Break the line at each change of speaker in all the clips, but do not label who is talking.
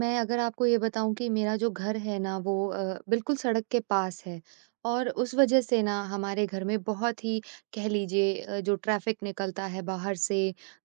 मैं अगर आपको ये बताऊँ कि मेरा जो घर है ना वो बिल्कुल सड़क के पास है और उस वज़ह से ना हमारे घर में बहुत ही कह लीजिए जो ट्रैफ़िक निकलता है बाहर से,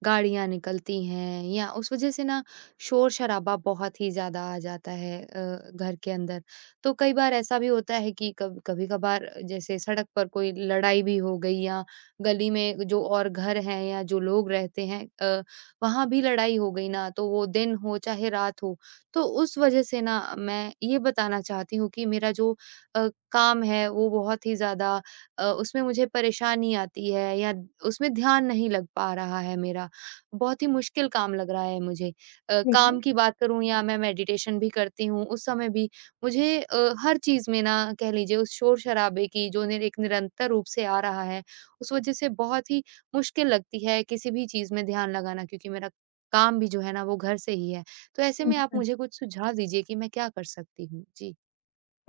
गाड़ियाँ निकलती हैं या उस वज़ह से ना शोर-शराबा बहुत ही ज़्यादा आ जाता है घर के अंदर। तो कई बार ऐसा भी होता है कि कभ कभी-कभार जैसे सड़क पर कोई लड़ाई भी हो गई या गली में जो और घर हैं या जो लोग रहते हैं वहाँ भी लड़ाई हो गई ना, तो वो दिन हो चाहे रात हो, तो उस वजह से ना मैं ये बताना चाहती हूँ कि मेरा जो काम है वो बहुत ही ज़्यादा उसमें मुझे परेशानी आती है या उसमें ध्यान नहीं लग पा रहा है मेरा। बहुत ही मुश्किल काम लग रहा है मुझे।
देखिए,
काम की बात करूँ या मैं मेडिटेशन भी करती हूँ, उस समय भी मुझे हर चीज़ में ना कह लीजिए उस शोर-शराबे की जो निर एक निरंतर रूप से आ रहा है, उस वजह से बहुत ही मुश्किल लगती है किसी भी चीज़ में ध्यान लगाना क्योंकि मेरा काम भी जो है ना वो घर से ही है। तो ऐसे में आप
अच्छा।
मुझे कुछ सुझाव दीजिए कि मैं क्या कर सकती हूँ? जी।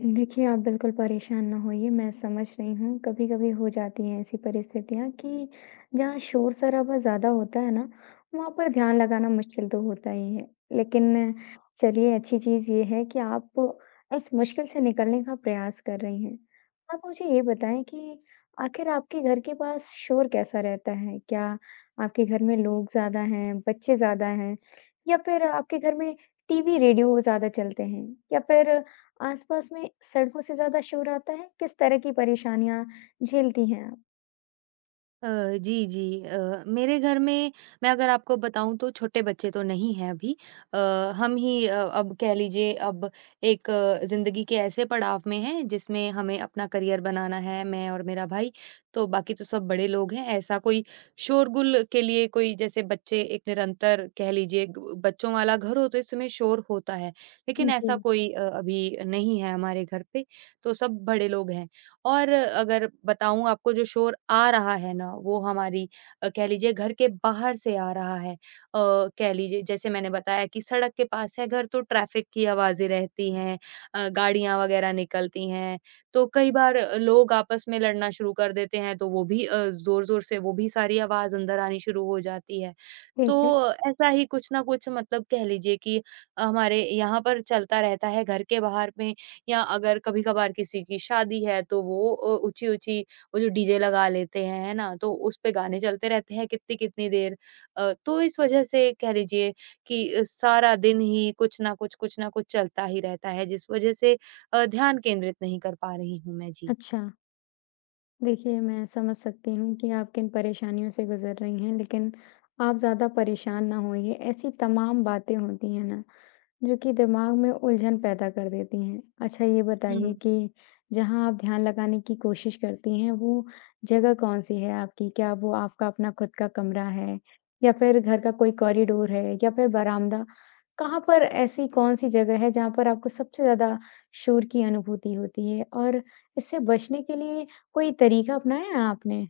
देखिए, आप बिल्कुल परेशान ना होइए, मैं समझ रही हूँ। कभी-कभी हो जाती हैं ऐसी परिस्थितियाँ कि जहाँ शोर-शराबा ज़्यादा होता है ना, वहाँ पर ध्यान लगाना मुश्किल तो होता ही है। लेकिन चलिए, अच्छी चीज़ ये है कि आप इस मुश्किल से निकलने का प्रयास कर रही हैं। आप मुझे ये बताएँ कि आखिर आपके घर के पास शोर कैसा रहता है? क्या आपके घर में लोग ज़्यादा हैं, बच्चे ज़्यादा हैं या फिर आपके घर में टीवी, रेडियो ज़्यादा चलते हैं या फिर आसपास में सड़कों से ज़्यादा शोर आता है? किस तरह की परेशानियाँ झेलती हैं आप?
अ, जी, जी। मेरे घर में मैं अगर आपको बताऊँ तो छोटे बच्चे तो नहीं हैं अभी। अ, हम ही अब कह लीजिए अब एक ज़िंदगी के ऐसे पड़ाव में हैं जिसमें हमें अपना करियर बनाना है, मैं और मेरा भाई, तो बाकी तो सब बड़े लोग हैं। ऐसा कोई शोरगुल के लिए कोई जैसे बच्चे एक निरंतर कह लीजिए ग बच्चों वाला घर हो तो इस समय शोर होता है, लेकिन
जी,
ऐसा कोई अभी नहीं है हमारे घर पे, तो सब बड़े लोग हैं। और अगर बताऊँ आपको जो शोर आ रहा है ना, वो हमारी कह लीजिए घर के बाहर से आ रहा है। कह लीजिए जैसे मैंने बताया कि सड़क के पास है घर तो ट्रैफ़िक की आवाज़ें रहती हैं गाड़ियाँ वग़ैरह निकलती हैं। तो कई बार लोग आपस में लड़ना शुरू कर देते हैं तो वो भी ज़ोर-ज़ोर से वो भी सारी आवाज़ अंदर आनी शुरू हो जाती है। तो
ठीक है।
ऐसा ही कुछ ना कुछ मतलब कह लीजिए कि हमारे यहाँ पर चलता रहता है घर के बाहर में या अगर कभी-कभार किसी की शादी है तो वो ऊँची-ऊँची वो जो डीजे लगा लेते हैं, है ना? तो उस पे गाने चलते रहते हैं कितनी-कितनी देर। तो इस वजह से कह लीजिए कि सारा दिन ही कुछ ना कुछ चलता ही रहता है जिस वजह से ध्यान केंद्रित नहीं कर पा रही हूँ मैं। जी।
अच्छा, देखिए मैं समझ सकती हूँ कि आप किन परेशानियों से गुज़र रही हैं, लेकिन आप ज़्यादा परेशान ना होइए। ऐसी तमाम बातें होती हैं ना जो कि दिमाग में उलझन पैदा कर देती हैं। अच्छा ये बताइए कि जहाँ आप ध्यान लगाने की कोशिश करती हैं, वो जगह कौन-सी है आपकी? क्या वो आपका अपना खुद का कमरा है या फिर घर का कोई कॉरिडोर है या फिर बरामदा? कहाँ पर ऐसी कौन-सी जगह है जहाँ पर आपको सबसे ज़्यादा शोर की अनुभूति होती है? और इससे बचने के लिए कोई तरीका अपनाया है आपने?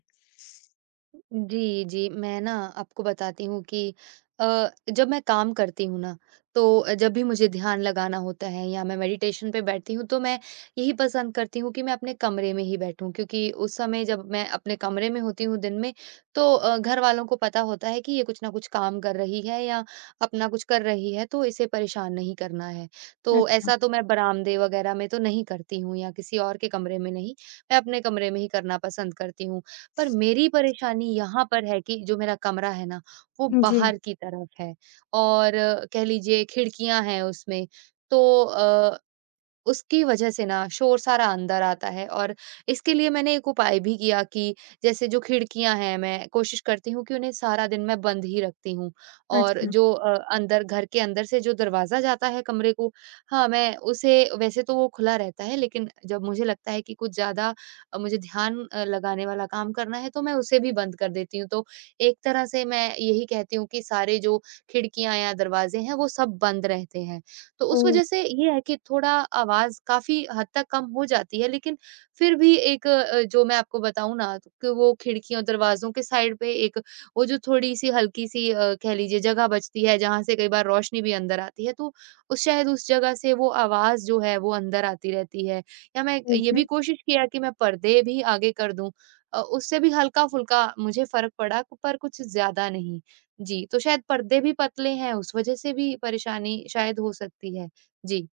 जी, जी। मैं ना आपको बताती हूँ कि अ, जब मैं काम करती हूँ ना, तो जब भी मुझे ध्यान लगाना होता है या मैं मेडिटेशन पे बैठती हूँ, तो मैं यही पसंद करती हूँ कि मैं अपने कमरे में ही बैठूँ क्योंकि उस समय जब मैं अपने कमरे में होती हूँ दिन में, तो घर वालों को पता होता है कि ये कुछ ना कुछ काम कर रही है या अपना कुछ कर रही है, तो इसे परेशान नहीं करना है। तो
अच्छा।
ऐसा तो मैं बरामदे वगैरह में तो नहीं करती हूँ या किसी और के कमरे में नहीं, मैं अपने कमरे में ही करना पसंद करती हूँ। पर मेरी परेशानी यहाँ पर है कि जो मेरा कमरा है ना, वो
जी।
बाहर की तरफ है और कह लीजिए खिड़कियाँ हैं उसमें। तो उसकी वजह से ना शोर सारा अंदर आता है और इसके लिए मैंने एक उपाय भी किया कि जैसे जो खिड़कियाँ हैं, मैं कोशिश करती हूँ कि उन्हें सारा दिन मैं बंद ही रखती हूँ और
अच्छा।
जो अंदर घर के अंदर से जो दरवाज़ा जाता है कमरे को, हाँ, मैं उसे वैसे तो वो खुला रहता है लेकिन जब मुझे लगता है कि कुछ ज़्यादा मुझे ध्यान लगाने वाला काम करना है तो मैं उसे भी बंद कर देती हूँ। तो एक तरह से मैं यही कहती हूँ कि सारे जो खिड़कियाँ या दरवाज़े हैं, वो सब बंद रहते हैं। तो उस
ओह!
वजह से ये है कि थोड़ा आवाज़ काफ़ी हद तक कम हो जाती है, लेकिन फिर भी एक जो मैं आपको बताऊँ ना तो कि वो खिड़कियों, दरवाज़ों के साइड पे एक वो जो थोड़ी-सी हल्की-सी कह लीजिए जगह बचती है जहाँ से कई बार रोशनी भी अंदर आती है, तो उस शायद उस जगह से वो आवाज़ जो है वो अंदर आती रहती है। या मैं ये
ठीक
भी
है।
कोशिश किया कि मैं पर्दे भी आगे कर दूँ उससे भी हल्का-फुल्का मुझे फ़र्क पड़ा पर कुछ ज़्यादा नहीं। जी, तो शायद पर्दे भी पतले हैं, उस वजह से भी परेशानी शायद हो सकती है। जी।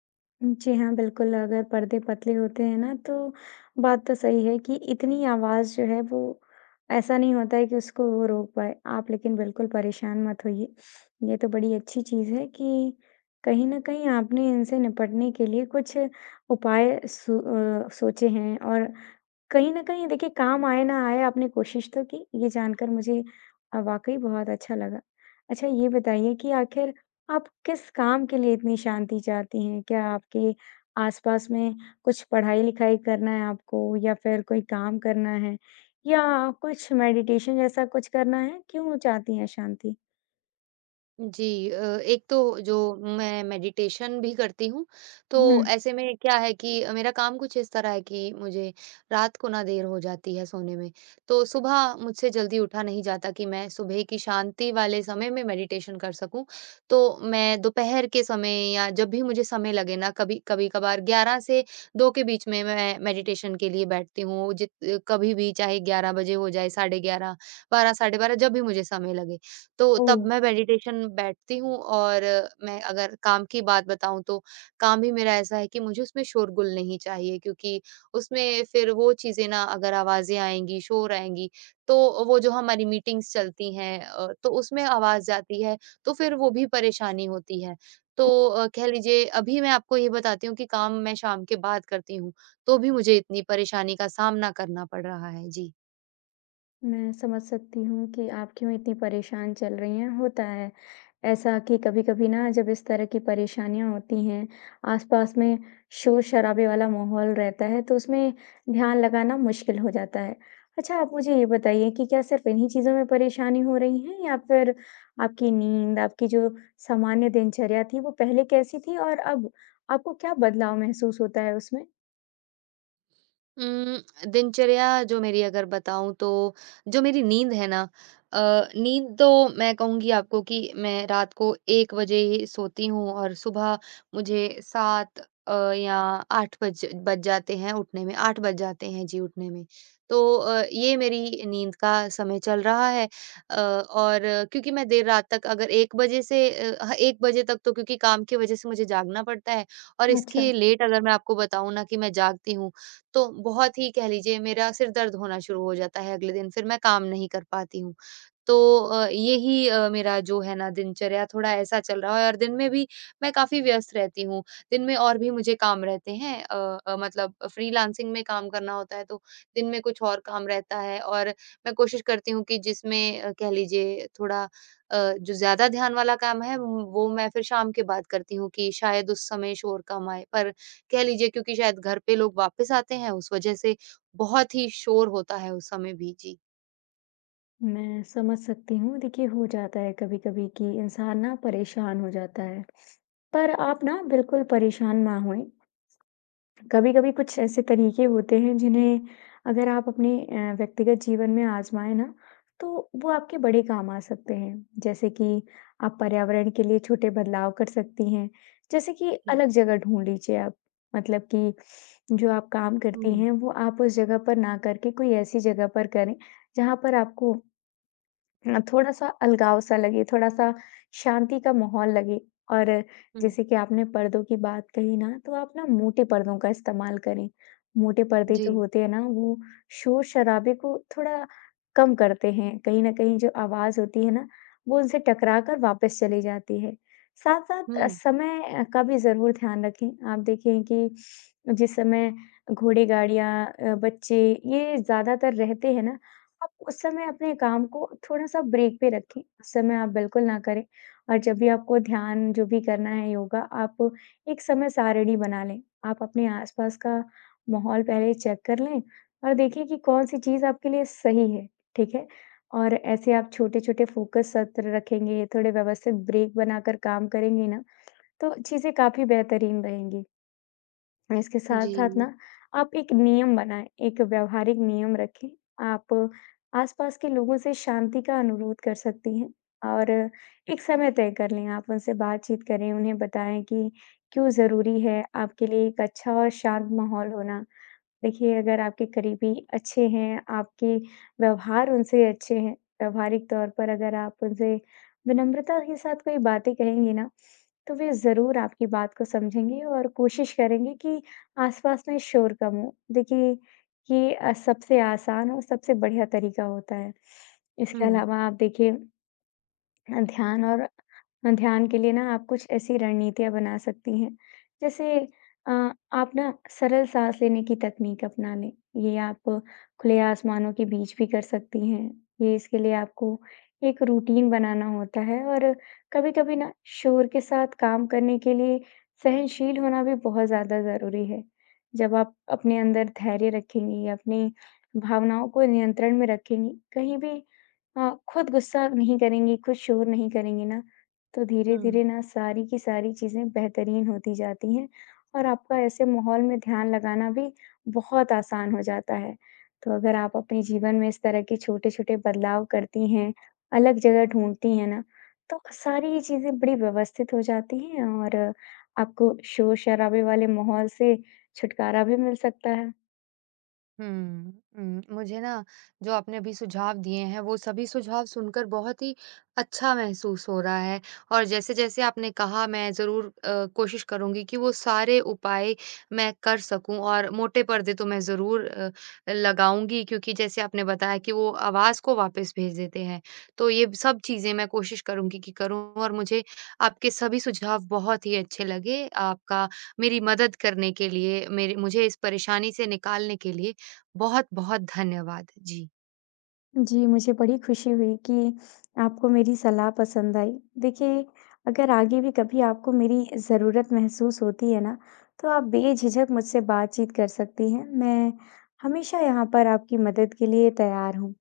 जी हाँ, बिल्कुल, अगर पर्दे पतले होते हैं ना, तो बात तो सही है कि इतनी आवाज़ जो है वो ऐसा नहीं होता है कि उसको वो रोक पाए। आप लेकिन बिल्कुल परेशान मत होइए। ये तो बड़ी अच्छी चीज़ है कि कहीं न कहीं आपने इनसे निपटने के लिए कुछ उपाय सोचे हैं और कहीं न कहीं देखिए काम आए ना आए आपने कोशिश तो की। ये जानकर मुझे वाक़ई बहुत अच्छा लगा। अच्छा ये बताइए कि आखिर आप किस काम के लिए इतनी शांति चाहती हैं? क्या आपके आसपास में कुछ पढ़ाई-लिखाई करना है आपको या फिर कोई काम करना है या कुछ मेडिटेशन जैसा कुछ करना है? क्यों चाहती हैं शांति?
जी एक तो जो मैं मेडिटेशन भी करती हूँ, तो
हुँ।
ऐसे में क्या है कि मेरा काम कुछ इस तरह है कि मुझे रात को ना देर हो जाती है सोने में, तो सुबह मुझसे जल्दी उठा नहीं जाता कि मैं सुबह की शांति वाले समय में मेडिटेशन कर सकूँ। तो मैं दोपहर के समय या जब भी मुझे समय लगे ना कभी कभी-कभार 11 से 2 के बीच में मैं मेडिटेशन के लिए बैठती हूँ, जित कभी भी चाहे 11 बजे हो जाए, साढ़े 11, 12 साढ़े 12 जब भी मुझे समय लगे। तो
ओह!
तब मैं मेडिटेशन बैठती हूँ और मैं अगर काम की बात बताऊँ तो काम ही मेरा ऐसा है कि मुझे उसमें शोरगुल नहीं चाहिए क्योंकि उसमें फिर वो चीज़ें ना अगर आवाज़ें आएँगी, शोर आएँगी तो वो जो हमारी मीटिंग्स चलती हैं तो उसमें आवाज़ जाती है, तो फिर वो भी परेशानी होती है। तो कह लीजिए अभी मैं आपको ये बताती हूँ कि काम मैं शाम के बाद करती हूँ, तो भी मुझे इतनी परेशानी का सामना करना पड़ रहा है। जी।
मैं समझ सकती हूँ कि आप क्यों इतनी परेशान चल रही हैं। होता है ऐसा कि कभी-कभी ना जब इस तरह की परेशानियाँ होती हैं, आसपास में शोर-शराबे वाला माहौल रहता है तो उसमें ध्यान लगाना मुश्किल हो जाता है। अच्छा आप मुझे ये बताइए कि क्या सिर्फ इन्हीं चीज़ों में परेशानी हो रही है या फिर आपकी नींद, आपकी जो सामान्य दिनचर्या थी वो पहले कैसी थी और अब आपको क्या बदलाव महसूस होता है उसमें?
उम, दिनचर्या जो मेरी अगर बताऊँ तो जो मेरी नींद है ना अ, नींद तो मैं कहूँगी आपको कि मैं रात को 1 बजे ही सोती हूँ और सुबह मुझे 7 या 8 बज बज जाते हैं उठने में, 8 बज जाते हैं जी उठने में। तो ये मेरी नींद का समय चल रहा है और क्योंकि मैं देर रात तक अगर 1 बजे से 1 बजे तक तो क्योंकि काम की वजह से मुझे जागना पड़ता है और
अच्छा।
इसके लेट अगर मैं आपको बताऊँ ना कि मैं जागती हूँ तो बहुत ही कह लीजिए मेरा सिर दर्द होना शुरू हो जाता है अगले दिन, फिर मैं काम नहीं कर पाती हूँ। तो यही मेरा जो है ना दिनचर्या थोड़ा ऐसा चल रहा है और दिन में भी मैं काफ़ी व्यस्त रहती हूँ। दिन में और भी मुझे काम रहते हैं मतलब फ्रीलांसिंग में काम करना होता है तो दिन में कुछ और काम रहता है और मैं कोशिश करती हूँ कि जिसमें कह लीजिए थोड़ा जो ज़्यादा ध्यान वाला काम है वो मैं फिर शाम के बाद करती हूँ कि शायद उस समय शोर कम आए। पर कह लीजिए क्योंकि शायद घर पे लोग वापस आते हैं उस वजह से बहुत ही शोर होता है उस समय भी। जी।
मैं समझ सकती हूँ। देखिए, हो जाता है कभी-कभी कि इंसान ना परेशान हो जाता है। पर आप ना बिल्कुल परेशान ना होएँ। कभी-कभी कुछ ऐसे तरीके होते हैं जिन्हें अगर आप अपने व्यक्तिगत जीवन में आज़माएँ ना, तो वो आपके बड़े काम आ सकते हैं। जैसे कि आप पर्यावरण के लिए छोटे बदलाव कर सकती हैं। जैसे कि
जी।
अलग जगह ढूँढ लीजिए आप। मतलब कि जो आप काम
हुँ,
करती
हुँ।
हैं, वो आप उस जगह पर ना करके कोई ऐसी जगह पर करें, जहाँ पर आपको हाँ, थोड़ा-सा अलगाव-सा लगे, थोड़ा-सा शांति का माहौल लगे और जैसे कि आपने पर्दों की बात कही ना, तो आप ना मोटे पर्दों का इस्तेमाल करें। मोटे पर्दे जो
जी।
होते हैं ना, वो शोर-शराबे को थोड़ा कम करते हैं। कहीं न कहीं जो आवाज़ होती है ना, वो उनसे टकरा कर वापस चली जाती है। साथ-साथ
हुँ।
समय का भी ज़रूर ध्यान रखें। आप देखें कि जिस समय घोड़े-गाड़ियाँ बच्चे ये ज़्यादातर रहते हैं ना, आप उस समय अपने काम को थोड़ा-सा ब्रेक पे रखें, उस समय आप बिल्कुल ना करें और जब भी आपको ध्यान जो भी करना है योगा, आप एक समय सारिणी बना लें। आप अपने आस-पास का माहौल पहले चेक कर लें और देखें कि कौन-सी चीज़ आपके लिए सही है, ठीक है? और ऐसे आप छोटे-छोटे फोकस सत्र रखेंगे, थोड़े व्यवस्थित ब्रेक बनाकर काम करेंगे ना, तो चीज़ें काफ़ी बेहतरीन रहेंगी। और इसके साथ-साथ
जी।
ना आप एक नियम बनाएँ, एक व्यावहारिक नियम रखें। आप आसपास के लोगों से शांति का अनुरोध कर सकती हैं और एक समय तय कर लें। आप उनसे बातचीत करें, उन्हें बताएँ कि क्यों ज़रूरी है आपके लिए एक अच्छा और शांत माहौल होना। देखिए, अगर आपके करीबी अच्छे हैं, आपके व्यवहार उनसे अच्छे हैं, व्यावहारिक तौर पर अगर आप उनसे विनम्रता के साथ कोई बातें कहेंगी ना, तो वे ज़रूर आपकी बात को समझेंगे और कोशिश करेंगे कि आसपास में शोर कम हो। देखिए, ये सबसे आसान और सबसे बढ़िया तरीका होता है। इसके
हुँ,
अलावा आप देखिए ध्यान और ध्यान के लिए ना आप कुछ ऐसी रणनीतियाँ बना सकती हैं, जैसे अ, आप ना सरल साँस लेने की तकनीक अपना लें। ये आप खुले आसमानों के बीच भी कर सकती हैं। ये इसके लिए आपको एक रूटीन बनाना होता है और कभी-कभी ना शोर के साथ काम करने के लिए सहनशील होना भी बहुत ज़्यादा ज़रूरी है। जब आप अपने अंदर धैर्य रखेंगी, अपनी भावनाओं को नियंत्रण में रखेंगी, कहीं भी हाँ, खुद गुस्सा नहीं करेंगी, खुद शोर नहीं करेंगी ना, तो
हुँ।
धीरे-धीरे ना सारी की सारी चीज़ें बेहतरीन होती जाती हैं और आपका ऐसे माहौल में ध्यान लगाना भी बहुत आसान हो जाता है। तो अगर आप अपने जीवन में इस तरह के छोटे-छोटे बदलाव करती हैं, अलग जगह ढूँढती हैं ना, तो सारी ये चीज़ें बड़ी व्यवस्थित हो जाती हैं और आपको शोर-शराबे वाले माहौल से छुटकारा भी मिल सकता है।
हुँ, हुँ। मुझे ना जो आपने अभी सुझाव दिए हैं, वो सभी सुझाव सुनकर बहुत ही अच्छा महसूस हो रहा है और जैसे-जैसे आपने कहा मैं ज़रूर कोशिश करूँगी कि वो सारे उपाय मैं कर सकूँ और मोटे पर्दे तो मैं ज़रूर लगाऊँगी क्योंकि जैसे आपने बताया कि वो आवाज़ को वापस भेज देते हैं। तो ये सब चीज़ें मैं कोशिश करूँगी कि करूँ और मुझे आपके सभी सुझाव बहुत ही अच्छे लगे। आपका मेरी मदद करने के लिए, मेरे मुझे इस परेशानी से निकालने के लिए बहुत-बहुत धन्यवाद। जी।
जी, मुझे बड़ी खुशी हुई कि आपको मेरी सलाह पसंद आई। देखिए, अगर आगे भी कभी आपको मेरी ज़रूरत महसूस होती है ना, तो आप बेझिझक मुझसे बातचीत कर सकती हैं। मैं हमेशा यहाँ पर आपकी मदद के लिए तैयार हूँ।